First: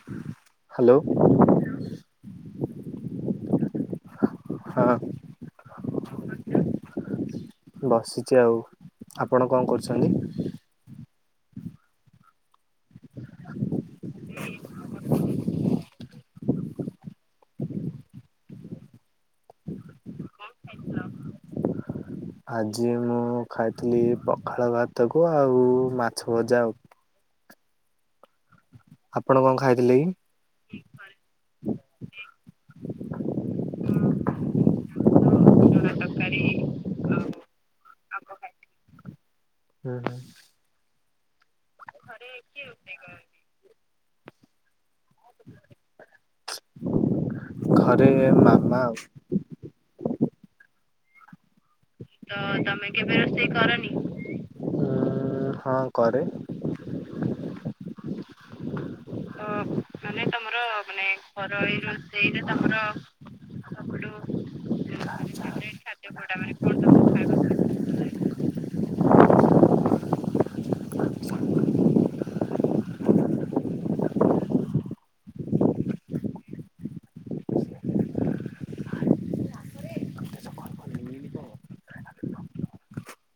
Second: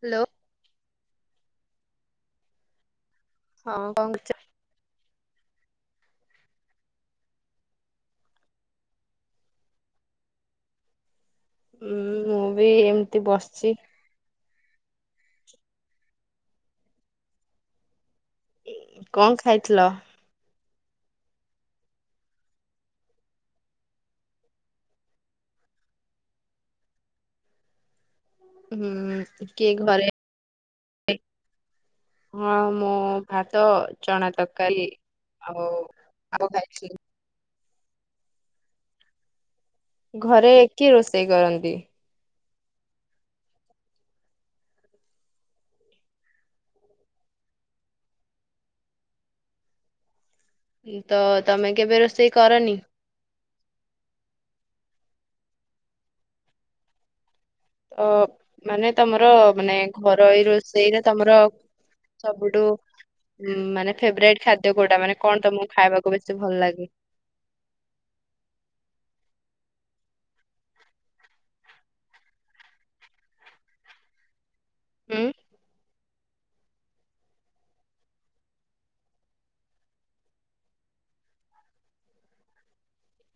Hello. Hello. ହଁ କଣ କରଛ। ହଁ। ବସିଛି ଆଉ ଆପଣ କଣ କରୁଛନ୍ତି? ହୁଁ ମୁଁ ବି ଏମିତି ବସିଛି। କଣ ଖାଇଥିଲ? ଆଜି ମୁଁ ଖାଇଥିଲି ପଖାଳ ଭାତକୁ ଆଉ ମାଛ ଭଜା ଆଉ। ଆପଣ ହୁଁ କଣ କିଏ ଖାଇଥିଲେ ଘରେ କି? ହଁ ମୁଁ ଭାତ ଚଣା ତରକାରୀ। ଆଉ ଆଉ ଖାଇଛି ଘରେ କିଏ ରୋଷେଇ କରନ୍ତି? କିଏ ରୋଷେଇ କରନ୍ତି? ଘରେ ମାମା ଆଉ। ତ ତମେ କେବେ ରୋ ତ ତମେ କେବେ ରୋଷେଇ କରନି। ଉଁ ହଁ କରେ। ତ ମାନେ ତମର ମାନେ ଘର ଏଇ ରୋଷେଇରେ ତମର ରୋଷେଇ ରେ ତମର ମ ମାନେ ଫେବରାଇଟ ଖାଦ୍ୟ କୋଉଁଟା। ମାନେ କଣ ତମକୁ ଖାଇବାକୁ ବେଶୀ ଭଲ ଲାଗେ? ହୁଁ।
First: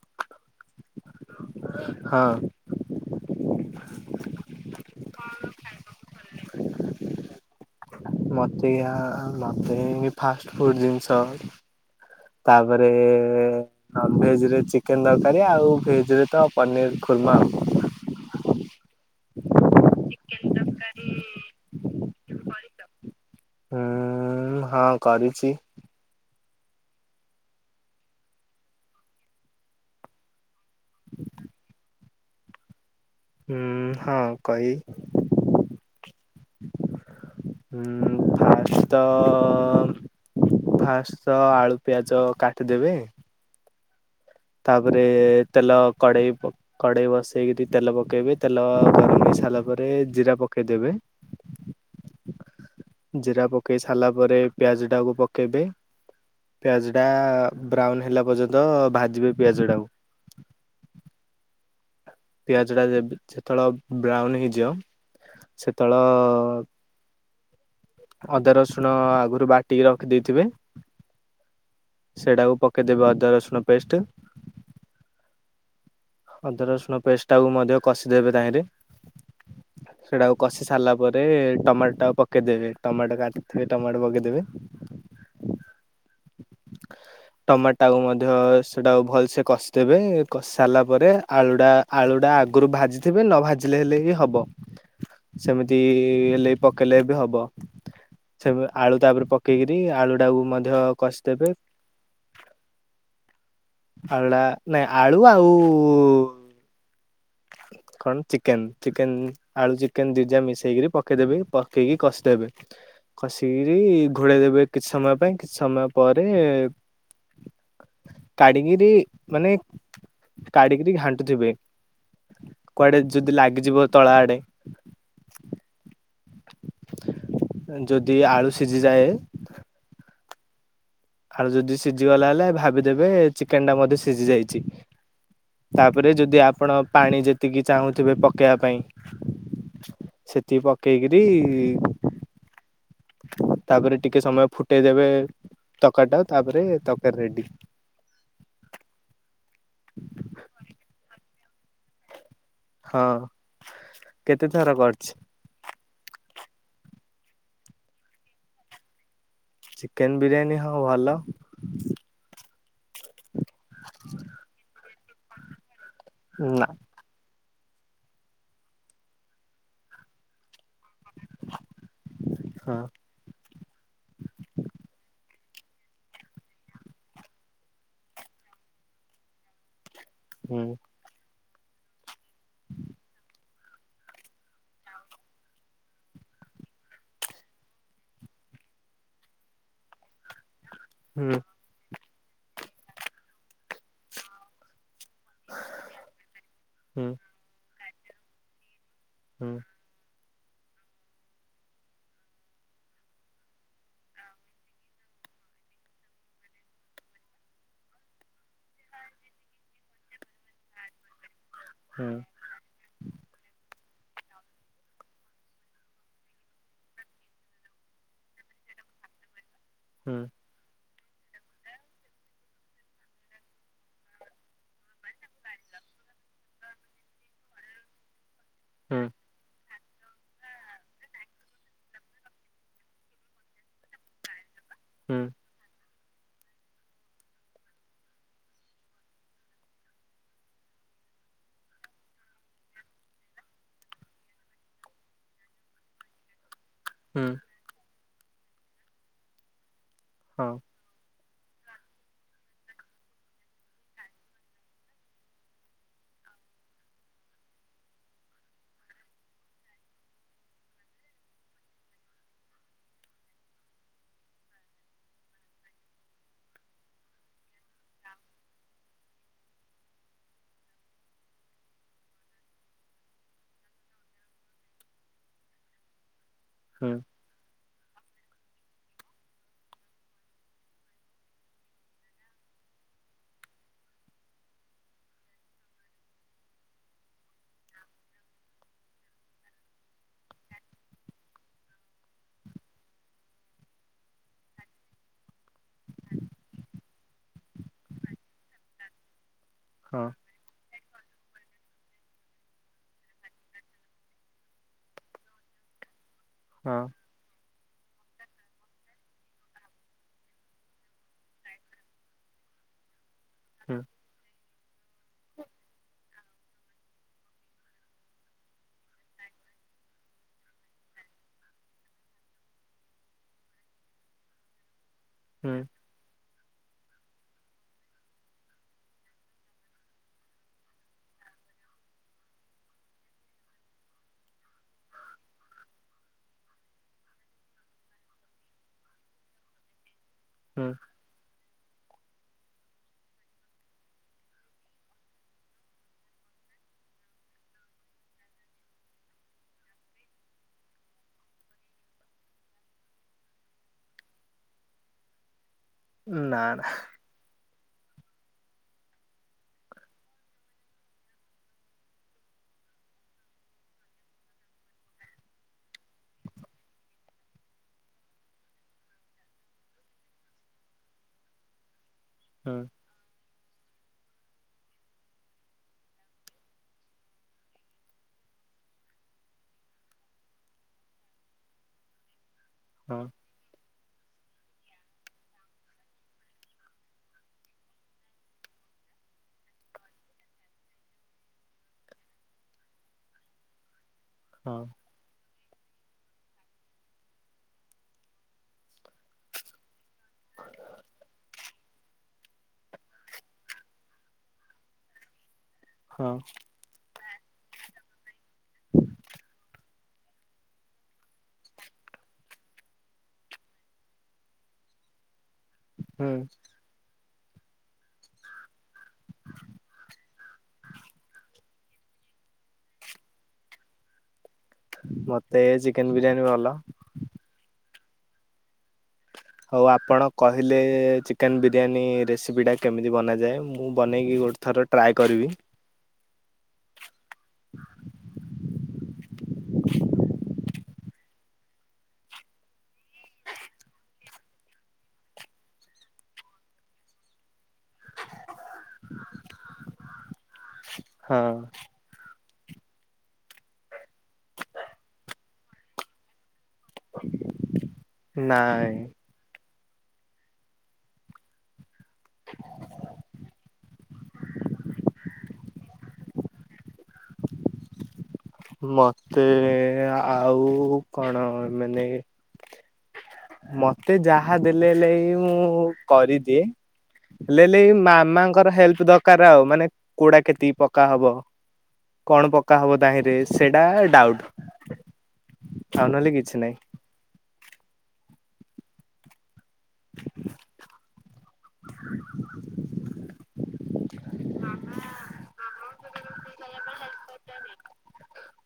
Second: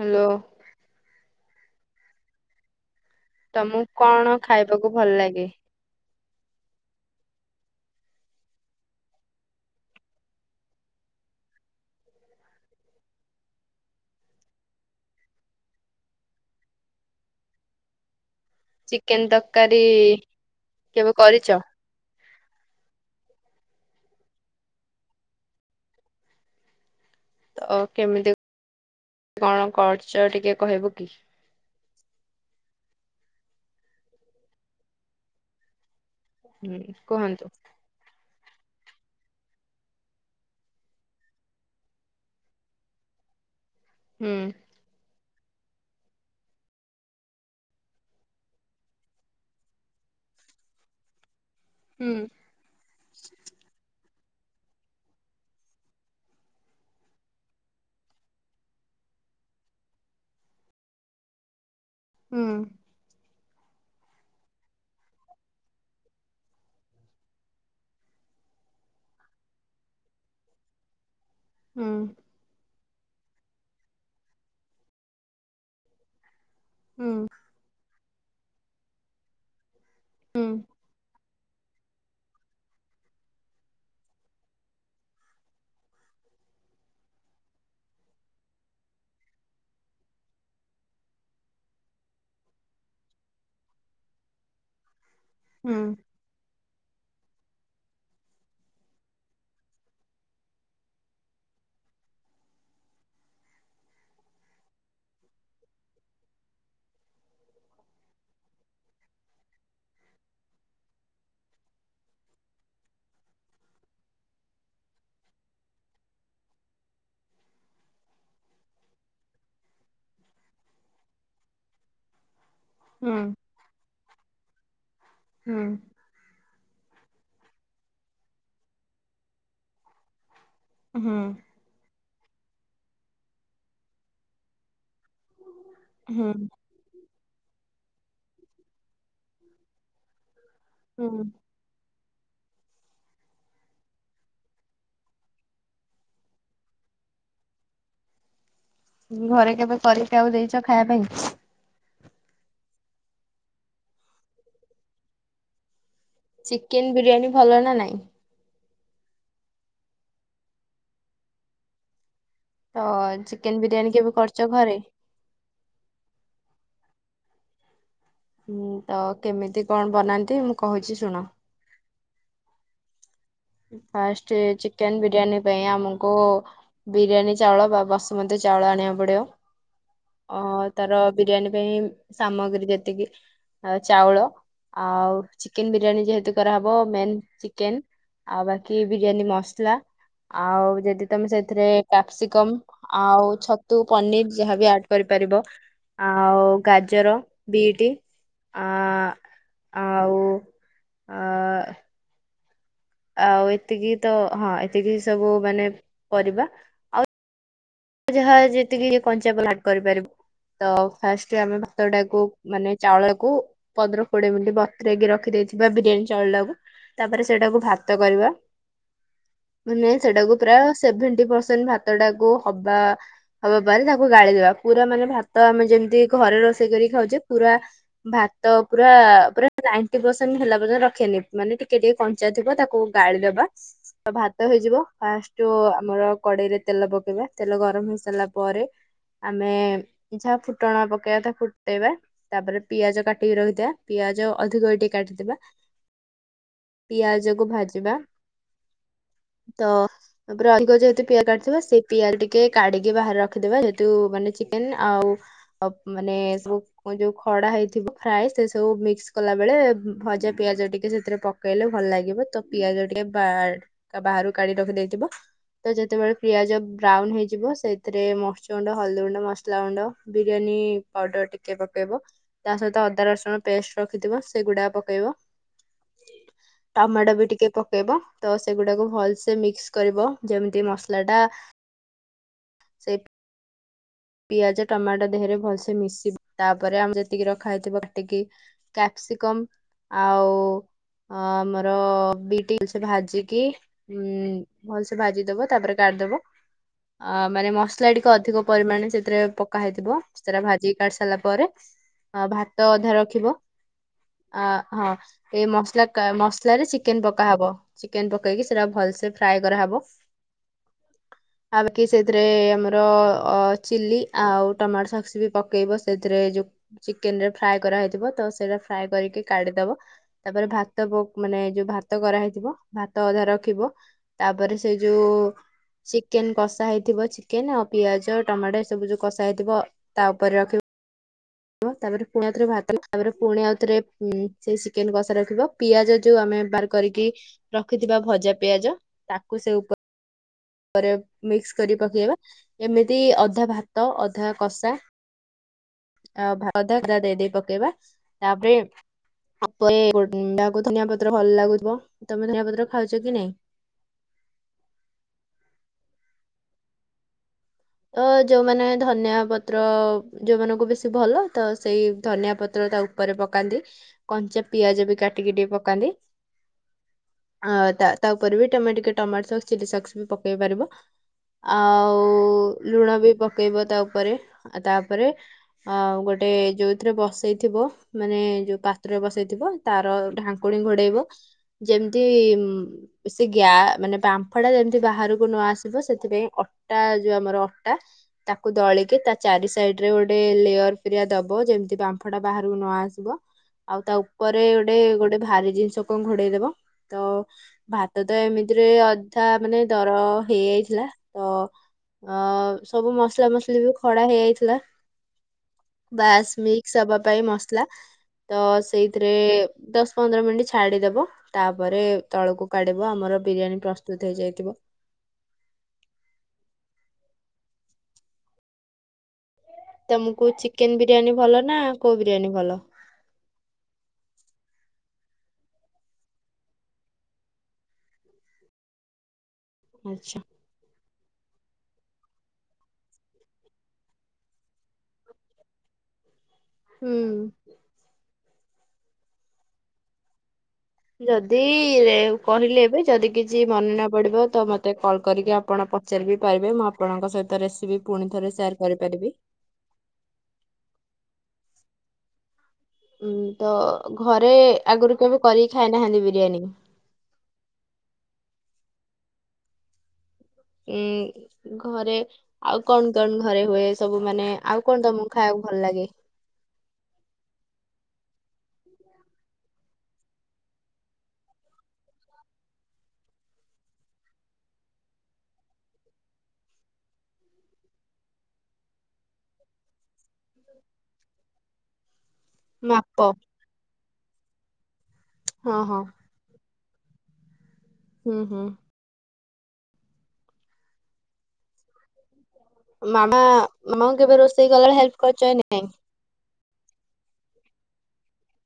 ହ୍ୟାଲୋ। ହଁ। ତମକୁ କଣ ଖାଇବାକୁ ଭଲ ଲାଗେ? ମୋତେ ଆ ମୋତେ ଫାଷ୍ଟ ଫୁଡ଼୍ ଜିନିଷ। ତାପରେ ନନ ଭେଜ ରେ ଚିକେନ ତରକାରୀ, ଆଉ ଭେଜରେ ତ ପନିର। ଖୁର୍ମା। ଚିକେନ ତରକାରୀ କେବେ କରିଛ? ହୁଁ ହଁ କରିଛି। ତ କେମିତି କଣ କରିଛ ଟିକେ କହିବ କି? ହୁଁ ହଁ କହିବି। ହୁଁ କୁହନ୍ତୁ। ଫାର୍ଷ୍ଟ ତ ଫାସ୍ଟ ଆଳୁ ପିଆଜ କାଟିଦେବେ ହୁଁ। ତାପରେ ତେଲ କଡ଼େଇ କଡ଼େଇ ବସେଇକରି ତେଲ ପକାଇବେ ତେଲ ଗରମ ହେଇ ସାରିଲା ପରେ ଜିରା ପ ଦେବେ ହୁଁ। ଜିରା ପକେଇ ସାରିଲା ପରେ ପିଆଜ ଟାକୁ ପକେଇବେ ପିଆଜ ଟା ବ୍ରାଉନ ହେଲା ପର୍ଯ୍ୟନ୍ତ ଭାଜିବେ ପିଆଜ ଟାକୁ ହୁଁ ପିଆଜ ଟା ଦେବି ଛେ ଯେତତେଳେ ବ୍ରାଉନ ହେଇଯିବ ସେତଳ ଅଦା ରସୁଣ ଆଗରୁ ବାଟିକି ରଖି ଦେଇଥିବେ ହୁଁ ସେଇଟାକୁ ପକେଇଦବା ଅଦା ରସୁଣ ପେଷ୍ଟ ଅଦା ରସୁଣ ପେଷ୍ଟ ଟାକୁ ମଧ୍ୟ କଷିଦେବେ ତାହିଁରେ ସେଟାକୁ ହୁଁ କଷି ସାରିଲା ପରେ ରେ ଟମାଟୋ ଟା ପକେଇଦେବେ ଟମାଟୋ କାଟିଥିବେ ଟମାଟୋ ପକେଇଦେବେ ଟମାଟୋକୁ ମଧ୍ୟ ସେଟା ଭଲ ସେ କଷିଦେବେ କସି ସାରିଲା ତାପ ଆଳୁଟା ଆଳୁଟା ଆଗରୁ ଭାଜିଥିବେ ନ ଭାଜିଲେ ହେଲେ ବି ହବ। ହୁଁ ହୁଁ ସେମିତି ହେଲେ ପକେଇଲେ ବି ହବ। ସେ ଆଳୁ ତାପରେ ପକେଇକିରି ଆଳୁ ଟାକୁ ମଧ୍ୟ କଷିଦେବେ ଆଳୁଟା ନାଇଁ ଆଳୁ ଆଉ କଣ ଚିକେନ ଚିକେନ ଆଳୁ ଚିକେନ ଦିଜା ମିଶେଇକରି ପକେଇଦେବ ପକେଇକି କଷିଦେବେ କସିକିରି ଘୋଡେଇ ଦେବେ କିଛି ସମୟ ପାଇଁ କିଛି ସମୟ ପରେ କଢ଼ିକିରି ମାନେ କଢ଼ିକିରି ଘାଣ୍ଟୁଥିବେ। କୁଆଡେ ହୁଁ ଯଦି ଲାଗିଯିବ ତଳ ଆଡେ ଯଦି ଆଳୁ ସିଝିଯାଏ ହୁଁ ଆଉ ଯଦି ସିଝି ଗଲା ହେଲେ ଭାବିଦେବେ ଚିକେନ ଟା ମଧ୍ୟ ସିଝି ଯାଇଛି। ତାପରେ ହୁଁ ହୁଁ ଯଦି ଆପଣ ପାଣି ଯେ ଏତିକି ଚାହୁଁଥିବେ ପକେଇବା ପାଇଁ ସେତିକି ପକେଇକରି ହୁଁ ତାପରେ ଟିକେ ସମୟ ଫୁଟେଇ ଦେବେ ତରକାରୀ ଟା ତାପରେ ତରକାରୀ ରେଡି। ଘରେ କେବେ କରିକି ଆଉ ଦେଇଛ ଖାଇବା ପାଇଁ? ହଁ କେତେଥର କରିଛି। ଚିକେନ ବିରିୟାନୀ ଭଲ ନା ନାଇଁ? ଚିକେନ ବିରିୟାନୀ ହଁ ଭଲ। ତ ଚିକେନ ବିରିୟାନୀ କେବେ କରିଚ ଘରେ? ନା। ହୁଁ ତ କେମିତି କଣ ବନାନ୍ତି ମୁଁ କହୁଛି ଶୁଣ। ହଁ। ଫାଷ୍ଟ ଚିକେନ ବିରିୟାନୀ ପାଇଁ ଆମକୁ ବିରିୟାନୀ ଚାଉଳ ବା ବସୁମତୀ ଚାଉଳ ଆଣିବାକୁ ପଡ଼ିବ। ଅ ହୁଁ ତାର ବିରିୟାନୀ ପାଇଁ ସାମଗ୍ରୀ ଯେତିକି ଆ ଚାଉଳ ଆଉ ଚିକେନ ବିରିୟାନୀ ଯେହେତୁ କରାହେବ ମେନ ଚିକେନ୍ ଆଉ ବାକି ବିରିୟାନୀ ମସଲା ଆଉ ଯଦି ତମେ ହୁଁ ସେଥିରେ କ୍ୟାପସିକମ୍ ଆଉ ଛତୁ ପନିର ଯାହାବି ଆ କରିପାରିବ ଆଉ ହୁଁ ଗାଜର, ବିଟ ଅ ହୁଁ ଆଉ ଆ ଆଉ ଏତିକି ତ ହଁ ଏତିକି ସବୁ ମାନେ ପରିବା ଆଉ ଯାହା ଯେତିକି ଯ କଞ୍ଚା ପଲଟ୍ କରିପାରିବୁ ତ ଫାଷ୍ଟ ସେ ଆମେ ଭାତ ହୁଁ ଟାକୁ ମାନେ ଚାଉଳକୁ ପନ୍ଦର କୋଡିଏ ମିନିଟ ବତୁରେଇକି ରଖିଦେଇଥିବା, ବିରିୟାନୀ ଚାଉଳଟାକୁ ତାପରେ ସେଇଟାକୁ ଭାତ କରିବା। [inaudible] ମାନେ ହୁଁ ସେଟାକୁ ପ୍ରାୟ, ସେଭେଣ୍ଟି ପରସେଣ୍ଟ ଭାତ ଟାକୁ ହବା ହବା ପାରେ ତାକୁ ଗାଳିଦବା। ପୁରା ମାନେ ଭାତ ଆମେ ଯେମିତି ଘରେ ରୋଷେଇ କରି ଖାଉଛେ, ପୁରା ପୁରା ଭାତ ପୁରା ହୁଁ ପୁରା [unintelligible] ତି ପସେନ୍ ହେଲା ପର୍ଯ୍ୟନ୍ତ ରଖେନି ମାନେ ଟିକେ ଟିକେ କଞ୍ଚା ଥିବ ତାକୁ ଗାଳି ଦବା। ଭାତ ତ ହେଇଯିବ ହୁଁ ଫାଷ୍ଟ ଯଉ ଆମର କଡେଇରେ ତେଲ ପକେଇବା। ତେଲ ଗରମ ହେଇ ସାରିଲା ପରେ ଆମେ ଯାହା ଫୁଟଣ ପକେଇବା ତା ଫୁଟେଇବା ତାପରେ ପିଆଜ କାଟିକି ରଖିଦବା। ପିଆଜ ଆଜ ଅଧିକ ଟେ କାଟିଦେବା। ଆ ପିଆଜ କୁ ଭାଜବା। ତ ତାପରେ ହଁ ଅଧିକ ଯେହେତୁ ପିଆ କାଟିଥିବା ସେଇ ପିଆଲ ଟିକ୍ ଟିକେ କାଢି଼କି ବାହାରେ ରଖିଦବା। ଯେହେତୁ ମାନେ ଚିକେନ୍ ଆଉ ମାନେ ସବୁ ଯଉ ଖ କଡ଼ା ହେଇଥିବ ଫ୍ରାଏ, ସେସବୁ ମିକ୍ସ କଲାବେଳେ ଭଜା ପିଆଜ ଟିକେ ସେଥିରେ ପକେଇଲେ ଭଲ ଲାଗିବ। ତ ପିଆଜ ଟିକେ ବାର-ବାହାରୁ କାଢି ରଖିଦେଇଥିବ ତ ଯେତେବେଳେ ପିଆଜ ବ୍ରାଉନ ହେଇଯି ଯିବ। ସେଥିରେ ମରିଚ ଗୁଣ୍ଡ, ହଳଦୀ ଗୁଣ୍ଡ, ମସଲା ଗୁଣ୍ଡ, ବିରିୟାନୀ ପାଉଡର ଟିକେ ପକେଇବ। ତା ସହିତ ଅଦା ରସୁଣ ପେଷ୍ଟ ରଖିଥିବ, ସେଗୁଡାକ ପକେଇବ। ହୁଁ ଟମାଟୋ ବି ଟିକେ ପକେଇବ। ତ ସେଗୁଡାକୁ ଭଲସେ ମିକ୍ସ କରିବ, ଯେମିତି ମସଲା ଟା ସେଇ ପିଆଜ ଟମାଟୋ ଦେହରେ ଭଲସେ ମିଶିବ। ତାପରେ ଆମେ ଯେତିକି ରଖା ହେଇଥିବ ହେତିକି କ୍ୟାପସ୍ ସିକମ୍ ଆଉ ଅ ଆମର ବି ଟିଲ୍ସ ଭାଜିକି, ଉଁ ଭଲ୍ ସେ ଭାଜିଦବ ତାପରେ ଗା ଦବ ମାନେ ମସଲା ଟିକେ ଅଧିକ ପରିମାଣରେ ସେଥିରେ ପକା ହେଇଥିବ। ହଁ ସେରା ଭାଜି କାଢି ସାରିଲା ପରେ ଭାତ ଅଧା ରଖିବ। ଆ ହଁ ଏଇ ମସଲା କା ମସଲାରେ ହଁ ଚିକେନ ପକା ହବ। ଚିକେନ ପକେଇକି ସେଟା ଭଲସେ ଫ୍ରାଏ କରାହବ। ଆଉ କିି ସେଥିରେ ଆମର ଅ ହୁଁ ଚିଲି ଆଉ ଟମାଟୋ ସକ୍ସ ବି ପକେଇବ। ସେଥିରେ ଯୋଉ ଚିକେନ ରେ ଫ୍ରାଏ କରାହେଇଥିବ, ତ ସେଇଟା ଫ୍ରାଏ କରିକି କାଢ଼ିଦ ଦବ। ତାପରେ ଭାତ ବୋ ମାନେ ଯୋଉ ଭାତ କରାହେଇଥିବ ଭାତ ଅଧା ରଖିବ, ତାପରେ ସେ ଯୋଉ ହୁଁ ଚିକେନ କଷା ହେଇଥିବ। ଚିକେନ ଆଉ ପିଆଜ ଟମାଟୋ ଏସବୁ ଯୋଉ କଷା ହେଇଥିବ, ତା ଉପରେ ରଖିବ। ତାପରେ ପୁଣି ଆଉ ଥରେ ଭାତ, ତାପରେ ପୁଣି ଆଉଥରେ ସେ ଚିକେନ କଷା ରଖିବ। ପିଆଜ ଯୋଉ ଆମେ ବାର କରିକି ରଖିଥିବା ଭଜା ପିଆଜ, ତାକୁ ସେ ଉ ହୁଁ ପରେ ମିକ୍ସ କରି ପକେଇବା ଏମିତି ଅଧା ଭାତ, ଅଧା କଷା ଆ ଭା ଅଧା ଅଧା ଦେଇ ଦେଇ ପକେଇବା। ତାପରେ ହାକୁଲ୍ ଯାହାକୁ ଧନିଆ ପତ୍ର ଭଲ ଲାଗୁଥିବ। ତମେ ଧନିଆ ପତ୍ର ଖାଉଛ କି ନାଇଁ? ନା ନା। ତ ଯୋଉମାନେ ଧନିଆ ପତ୍ର ଯୋଉମାନଙ୍କୁ ବେଶୀ ଭଲ, ତ ସେଇ ଧନିଆ ପତ୍ର ତା ଉପରେ ପକାନ୍ତି। କଞ୍ଚା ପିଆଜ ବି କାଟିକି ଟିକେ ପକାନ୍ତି। ଆ ତା ତା ଉପରେ ବି ତମେ ଟିକେ ଟମାଟୋ ସକ୍ସ ଚିଲି ସକ୍ସ ବି ପକେଇ ପାରିବ। ଆଉ ହୁଁ ଲୁଣ ବି ପକେଇବ, ତା ଉପ ପରେ, ତାପରେ ଅ ଗୋଟେ ଯୋଉଥିରେ ବସେଇଥିବ, ମାନେ ଯୋଉ ପାତ୍ର ବସେଇଥିବ। ତାର ଢାଙ୍କୁଣି ଘୋଡେଇବ ଯେମତି ହଁ ସେ ଗ୍ୟା ମାନେ ବାମ୍ଫ ଟା ଯେମିତି ବାହାରକୁ ନ ଆସିବ! ସେଥିପାଇଁ ଅଟା ଯୋଉ ଆମର ତାକୁ ଦଳିକି ତା ଚାରି ସାଇଡ ରେ ଗୋଟେ ଲେୟର ଫିରିଆ ଦବ ଯେମିତି ବାମ୍ଫ ଟା ବାହାରକୁ ନୂଆ ଆସିବ ଆଉ ତା ଉପରେ ହଁ ଗୋଟେ ଗୋଟେ ଭାରି ଜିନିଷ ଘୋଡେଇଦବ ତ ଭାତ ତ ଏମିତିରେ ଅଧା ମାନେ ଦର ହେଇଯାଇଥି ଲା ତ ଅ ସବୁ ମସଲା ମୁସୁଲି ବି ଖଡା ହେଇଯାଇଥିଲା। ହଁ ବାସ୍ ମିକ୍ସବା ହବା ପାଇଁ ମସଲା ତ ସେଇଥିରେ ଦଶ ପନ୍ଦର ମିନିଟ ଛାଡିଦବ ତାପରେ ତଳକୁ କାଢିବ। ଆମର ବିରିୟାନୀ ପ୍ରସ୍ତୁତ ହେଇଯାଇଥିବ। ହୁଁ। ତମକୁ ଚିକେନ ବିରିୟାନୀ ଭଲ ନା? କୋଉ ବିରିୟାନୀ ଭଲ? ମତେ ଚିକେନ ବିରିୟାନୀ ଭଲ। ହଉ ଆପଣ ଆଚ୍ଛା କହିଲେ ଚି ଚିକେନ ବିରିୟାନୀ ରେସିପିଟା କେମିତି ବନାଯାଏ। ମୁଁ ବନେଇକି ଗୋଟେ ଥର ଟ୍ରାଏ କରିବି। ହୁଁ। [inaudible] ଯଦି କହିଲେ ଏବେ ଯଦି କିଛି ମନେ ନ ପଡିବ ତ ମତେ କଲ୍ କରିକି ଆପଣ ପଚାରିିବି ପାରିବେ। ମୁଁ ଆପଣଙ୍କ ସହିତ ରେସିପି ପୁଣି ଥରେ ସେୟାର କରିପାରିବି। [inaudible] ହଁ। ହୁଁ ତ ଘରେ ଆଗରୁ କେବେ କରିକି ଖାଇନାହାନ୍ତି ବିରିୟାନୀ? ନାଇଁ। ଉଁ ଘରେ ଆଉ କଣ କଣ ଘରେ ହୁଏ। ସବୁ ମାନେ ଆଉ କଣ ତମକୁ ଖାଇବାକୁ ଭଲ ଲାଗେ? [inaudible] ମତେ ଆଉ କଣ ମାନେ ମତେ ଯାହା ଦେଲେ ହେଲେ ମୁଁ କରିଦିଏ। ହେଲେଲେ ମାମାଙ୍କର ହେଲ୍ପ ଦରକାର ଆଉ। ମାନେ କୁଡା କେତିକି ପକା ହବ, କଣ ପକା ହବ ମାପ ଦାହିଁ ରେ? ସେଟା ଡାଉଟ। ହଁ ହଁ ଆଉ ନହେଲେ କିଛି ନାହିଁ। ଉଁ ହୁଁ। ମାମା ମାମାଙ୍କୁ କେବେ ରୋଷେଇ କଲାବେଳେ ହେଲ୍ପ କରିଛ କି ନାଇଁ?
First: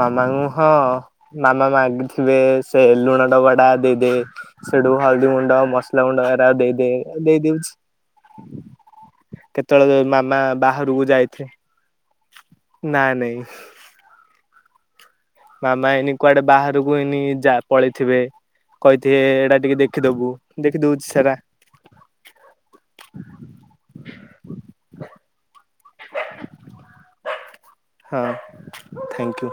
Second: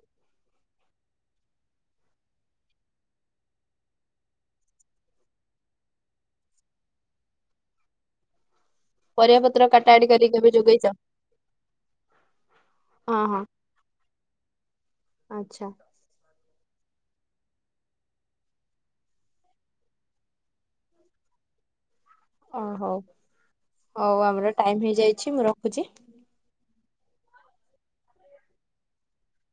ମାମାଙ୍କୁ ହଁ ମାମା ମାଗିଥିବେ ସେ ଲୁଣ ଡବାଟା ଦେଇ ଦେ। ସେଠୁ ହଳଦୀ ଗୁଣ୍ଡ, ମସଲା ମୁଣ୍ଡ ଏରା ଦେଇ ଦେ ଦେଇଦଉଛି। ପରିବା ପତ୍ର କେତେବେଳେ କାଟାକାଟି କରିକି ମାମା କେବେ ଯୋଗେଇଛ? ବାହାରକୁ ଯାଇଥିବେ? ନାଇଁ ହଁ ହଁ ନାଇଁ। ଆଚ୍ଛା ମାମା ଏଇନେ କୁଆଡେ ବାହାରକୁ କୁହେନି ଯା ପଳେଇଥିବେ କହିଥିବେ ଏଇଟା ଟିକେ ଦେଖିଦବୁ, ଦେଖି ଦଉଛି ସେରା। ଓ ହଉ ହଉ ଆମର ଟାଇମ ହେଇଯାଇଛି ମୁଁ ରଖୁଛି। ହଁ ଥାଙ୍କ ୟୁ।